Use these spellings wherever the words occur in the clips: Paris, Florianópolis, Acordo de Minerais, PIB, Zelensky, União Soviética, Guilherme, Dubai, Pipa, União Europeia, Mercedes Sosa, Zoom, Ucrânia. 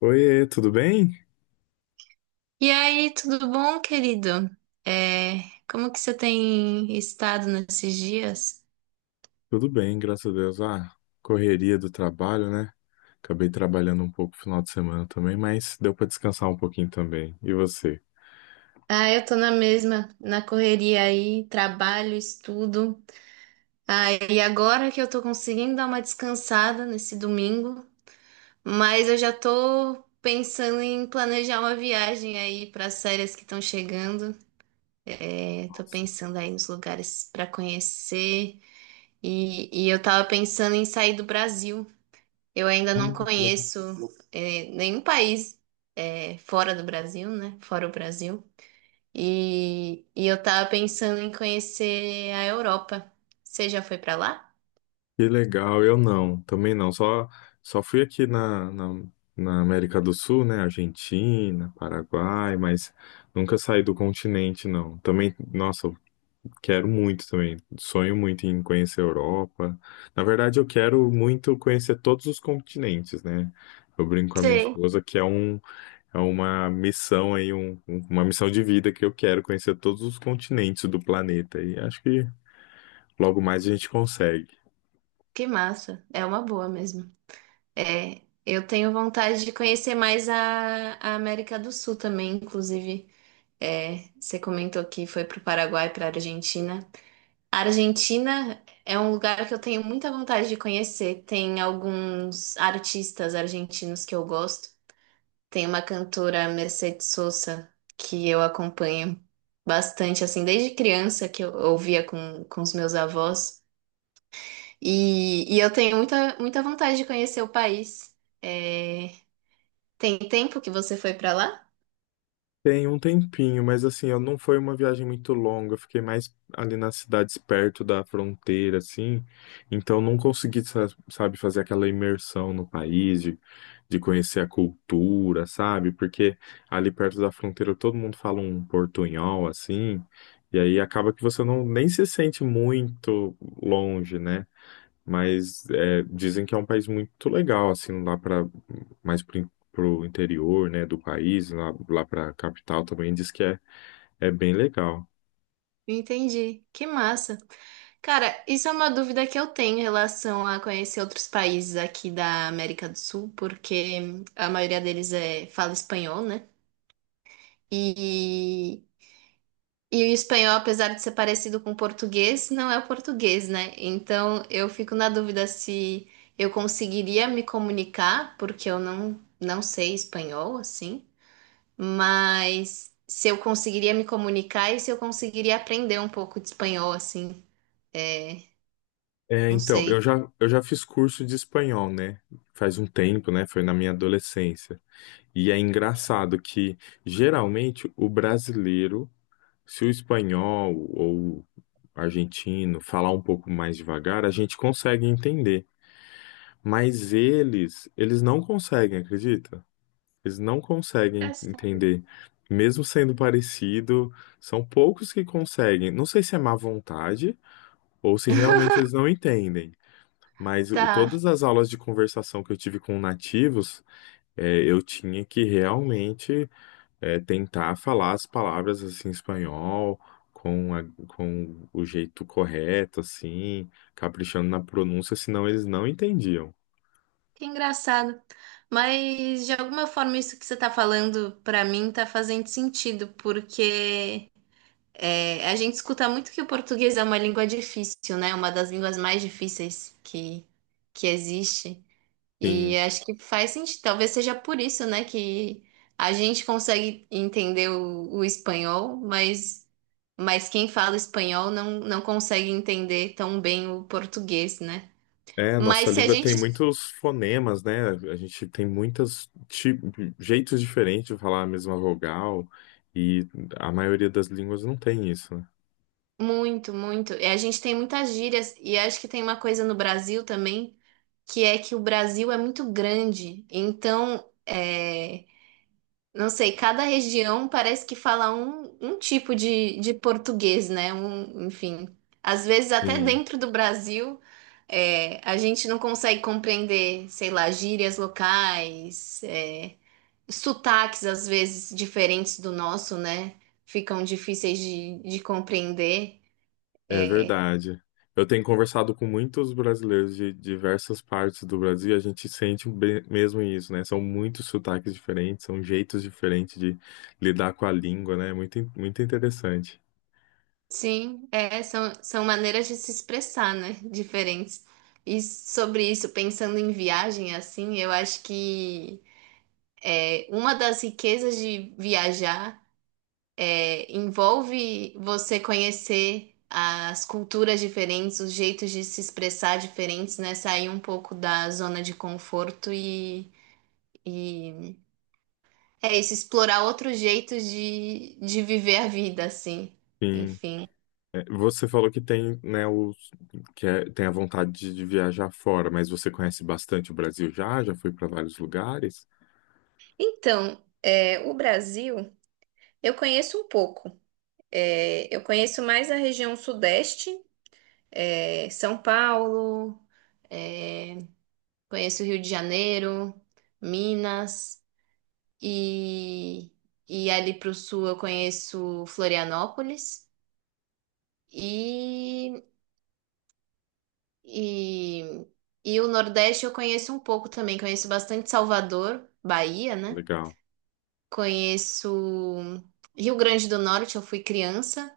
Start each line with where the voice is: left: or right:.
left: Oiê, tudo bem?
right: E aí, tudo bom, querido? É, Como que você tem estado nesses dias?
left: Tudo bem, graças a Deus. Correria do trabalho, né? Acabei trabalhando um pouco no final de semana também, mas deu para descansar um pouquinho também. E você?
right: Ah, eu tô na mesma, na correria aí, trabalho, estudo. Ah, e agora que eu tô conseguindo dar uma descansada nesse domingo, mas eu já tô pensando em planejar uma viagem aí para as férias que estão chegando. Tô
left: Nossa,
right: pensando aí nos lugares para conhecer e eu tava pensando em sair do Brasil. Eu ainda não
left: ah, que legal.
right: conheço nenhum país fora do Brasil, né? Fora o Brasil. E eu tava pensando em conhecer a Europa. Você já foi pra lá?
left: Que legal, eu não, também não. Só, só fui aqui na América do Sul, né? Argentina, Paraguai, mas nunca saí do continente, não. Também, nossa, quero muito também. Sonho muito em conhecer a Europa. Na verdade, eu quero muito conhecer todos os continentes, né? Eu brinco com a minha
right: Sei.
left: esposa que é uma missão aí, uma missão de vida que eu quero conhecer todos os continentes do planeta. E acho que logo mais a gente consegue.
right: Que massa! É uma boa mesmo. É, eu tenho vontade de conhecer mais a América do Sul também, inclusive. É, você comentou que foi pro Paraguai, pra Argentina. A Argentina é um lugar que eu tenho muita vontade de conhecer. Tem alguns artistas argentinos que eu gosto. Tem uma cantora, Mercedes Sosa, que eu acompanho bastante, assim, desde criança que eu ouvia com os meus avós. E eu tenho muita, muita vontade de conhecer o país. É, tem tempo que você foi para lá?
left: Tem um tempinho, mas assim, eu não foi uma viagem muito longa, eu fiquei mais ali nas cidades perto da fronteira, assim, então não consegui, sabe, fazer aquela imersão no país, de conhecer a cultura, sabe, porque ali perto da fronteira todo mundo fala um portunhol, assim, e aí acaba que você não nem se sente muito longe, né? Mas é, dizem que é um país muito legal, assim, lá para mais pro, pro interior, né, do país, lá, lá para capital também diz que é, é bem legal.
right: Entendi. Que massa. Cara, isso é uma dúvida que eu tenho em relação a conhecer outros países aqui da América do Sul, porque a maioria deles é, fala espanhol, né? E, e o espanhol, apesar de ser parecido com o português, não é o português, né? Então eu fico na dúvida se eu conseguiria me comunicar, porque eu não sei espanhol, assim, mas se eu conseguiria me comunicar e se eu conseguiria aprender um pouco de espanhol, assim. É,
left: É,
right: não
left: então,
right: sei.
left: eu já fiz curso de espanhol, né? Faz um tempo, né? Foi na minha adolescência. E é engraçado que, geralmente, o brasileiro, se o espanhol ou argentino falar um pouco mais devagar, a gente consegue entender. Mas eles não conseguem, acredita? Eles não conseguem
right: Engraçado.
left: entender. Mesmo sendo parecido, são poucos que conseguem. Não sei se é má vontade ou se realmente eles não entendem. Mas
right: Tá,
left: todas as aulas de conversação que eu tive com nativos, eu tinha que realmente tentar falar as palavras assim, em espanhol, com o jeito correto, assim, caprichando na pronúncia, senão eles não entendiam.
right: que engraçado. Mas de alguma forma isso que você tá falando pra mim tá fazendo sentido, porque é, a gente escuta muito que o português é uma língua difícil, né? Uma das línguas mais difíceis que existe. E
left: Sim.
right: acho que faz sentido. Talvez seja por isso, né, que a gente consegue entender o espanhol, mas quem fala espanhol não consegue entender tão bem o português, né?
left: É, a nossa
right: Mas se a
left: língua tem
right: gente.
left: muitos fonemas, né? A gente tem muitos jeitos diferentes de falar a mesma vogal, e a maioria das línguas não tem isso, né?
right: Muito, muito. E a gente tem muitas gírias, e acho que tem uma coisa no Brasil também, que é que o Brasil é muito grande. Então, é, não sei, cada região parece que fala um tipo de português, né? Um, enfim. Às vezes, até
left: Sim,
right: dentro do Brasil, é, a gente não consegue compreender, sei lá, gírias locais. É, sotaques, às vezes, diferentes do nosso, né? Ficam difíceis de compreender.
left: é
right: É,
left: verdade. Eu tenho conversado com muitos brasileiros de diversas partes do Brasil, e a gente sente um mesmo isso, né? São muitos sotaques diferentes, são jeitos diferentes de lidar com a língua, né? Muito, muito interessante.
right: sim, é, são, são maneiras de se expressar, né? Diferentes. E sobre isso, pensando em viagem, assim, eu acho que é, uma das riquezas de viajar é, envolve você conhecer as culturas diferentes, os jeitos de se expressar diferentes, né? Sair um pouco da zona de conforto e é isso, explorar outros jeitos de viver a vida, assim.
left: Sim.
right: Enfim.
left: É, você falou que tem, né, os, tem a vontade de viajar fora, mas você conhece bastante o Brasil já? Já foi para vários lugares?
right: Então, é, o Brasil, eu conheço um pouco. É, eu conheço mais a região sudeste, é, São Paulo, é, conheço o Rio de Janeiro, Minas, e, e ali para o sul eu conheço Florianópolis. E e, e o Nordeste eu conheço um pouco também. Conheço bastante Salvador, Bahia, né?
left: Legal.
right: Conheço Rio Grande do Norte, eu fui criança.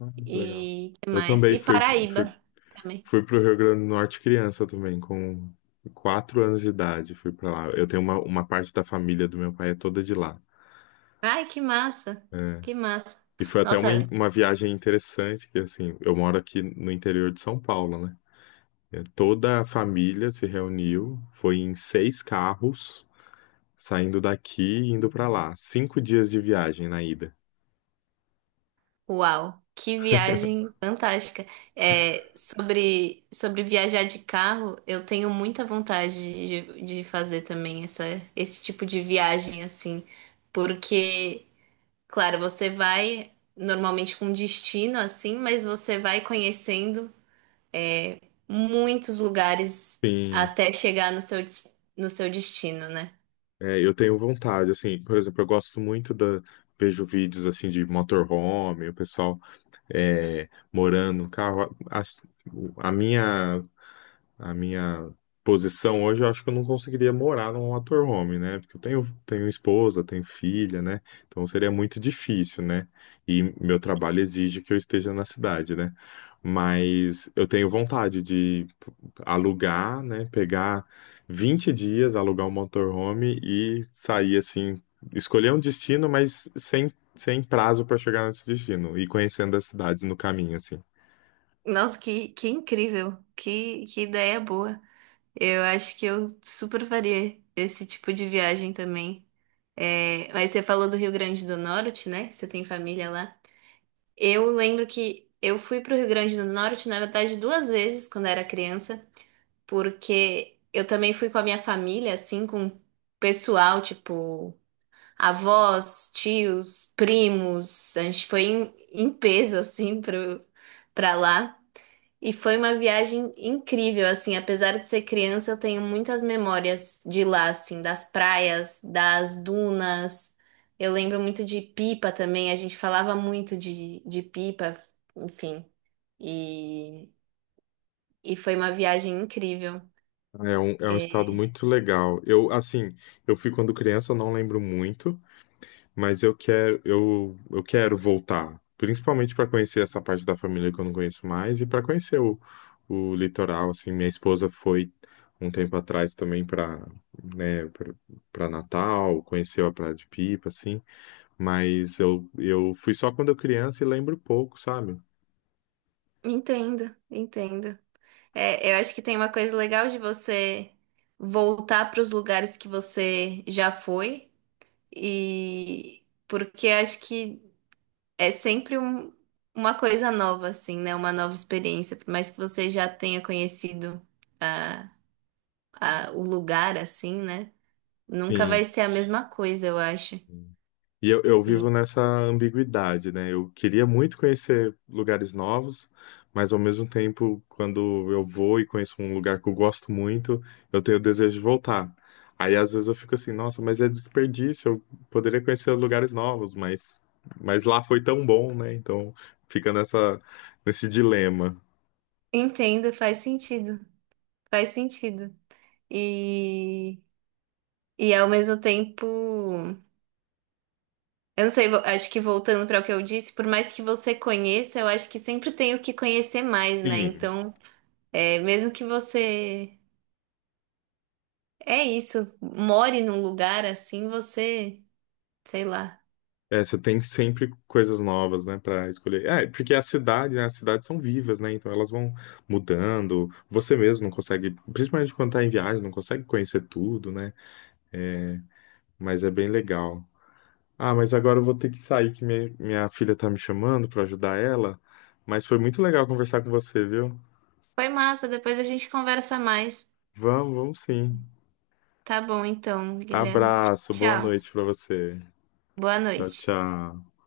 left: Ah, que legal.
right: E que
left: Eu
right: mais?
left: também
right: E
left: fui, fui,
right: Paraíba também.
left: fui para o Rio Grande do Norte criança também, com 4 anos de idade. Fui para lá. Eu tenho uma parte da família do meu pai é toda de lá.
right: Ai, que massa! Que massa!
left: E foi até uma,
right: Nossa,
left: uma viagem interessante, que assim, eu moro aqui no interior de São Paulo, né? É, toda a família se reuniu, foi em 6 carros, saindo daqui e indo pra lá. 5 dias de viagem na ida.
right: uau! Que viagem fantástica. É, sobre, sobre viajar de carro, eu tenho muita vontade de fazer também essa, esse tipo de viagem assim, porque. Claro, você vai normalmente com destino assim, mas você vai conhecendo é, muitos lugares
left: Sim,
right: até chegar no seu, no seu destino, né?
left: é, eu tenho vontade, assim, por exemplo, eu gosto muito da. Vejo vídeos assim de motorhome, o pessoal morando no carro. A minha a minha posição hoje, eu acho que eu não conseguiria morar num motorhome, né? Porque eu tenho, tenho esposa, tenho filha, né? Então seria muito difícil, né? E meu trabalho exige que eu esteja na cidade, né? Mas eu tenho vontade de alugar, né? Pegar 20 dias, alugar um motorhome e sair assim, escolher um destino, mas sem, sem prazo para chegar nesse destino e conhecendo as cidades no caminho, assim.
right: Nossa, que incrível! Que ideia boa! Eu acho que eu super faria esse tipo de viagem também. É, mas você falou do Rio Grande do Norte, né? Você tem família lá. Eu lembro que eu fui para o Rio Grande do Norte, na verdade, duas vezes quando era criança, porque eu também fui com a minha família, assim, com o pessoal, tipo, avós, tios, primos. A gente foi em, em peso, assim, pro, pra lá. E foi uma viagem incrível, assim, apesar de ser criança, eu tenho muitas memórias de lá, assim, das praias, das dunas. Eu lembro muito de pipa também, a gente falava muito de pipa, enfim. E, e foi uma viagem incrível.
left: É um
right: É,
left: estado muito legal. Eu, assim, eu fui quando criança, eu não lembro muito, mas eu quero, eu quero voltar, principalmente para conhecer essa parte da família que eu não conheço mais e para conhecer o litoral, assim, minha esposa foi um tempo atrás também para, né, para Natal, conheceu a Praia de Pipa, assim, mas eu fui só quando eu criança e lembro pouco, sabe?
right: entendo, entendo. É, eu acho que tem uma coisa legal de você voltar para os lugares que você já foi e porque acho que é sempre um- uma coisa nova, assim, né? Uma nova experiência, por mais que você já tenha conhecido a, o lugar, assim, né? Nunca vai
left: Sim.
right: ser a mesma coisa, eu acho.
left: E eu vivo
right: E
left: nessa ambiguidade, né? Eu queria muito conhecer lugares novos, mas ao mesmo tempo, quando eu vou e conheço um lugar que eu gosto muito, eu tenho o desejo de voltar. Aí às vezes eu fico assim, nossa, mas é desperdício, eu poderia conhecer lugares novos, mas lá foi tão bom, né? Então fica nessa, nesse dilema.
right: entendo, faz sentido, faz sentido. E, e ao mesmo tempo. Eu não sei, acho que voltando para o que eu disse, por mais que você conheça, eu acho que sempre tem o que conhecer mais, né?
left: Sim,
right: Então, é, mesmo que você, é isso, more num lugar assim, você, sei lá.
left: é, você tem sempre coisas novas, né, para escolher. É, porque a cidade, né, as cidades são vivas, né, então elas vão mudando. Você mesmo não consegue, principalmente quando tá em viagem, não consegue conhecer tudo, né? É, mas é bem legal. Ah, mas agora eu vou ter que sair, que minha filha tá me chamando para ajudar ela. Mas foi muito legal conversar com você, viu?
right: Foi massa, depois a gente conversa mais.
left: Vamos, vamos sim.
right: Tá bom, então, Guilherme.
left: Abraço, boa
right: Tchau.
left: noite para você.
right: Boa
left: Tchau,
right: noite.
left: tchau.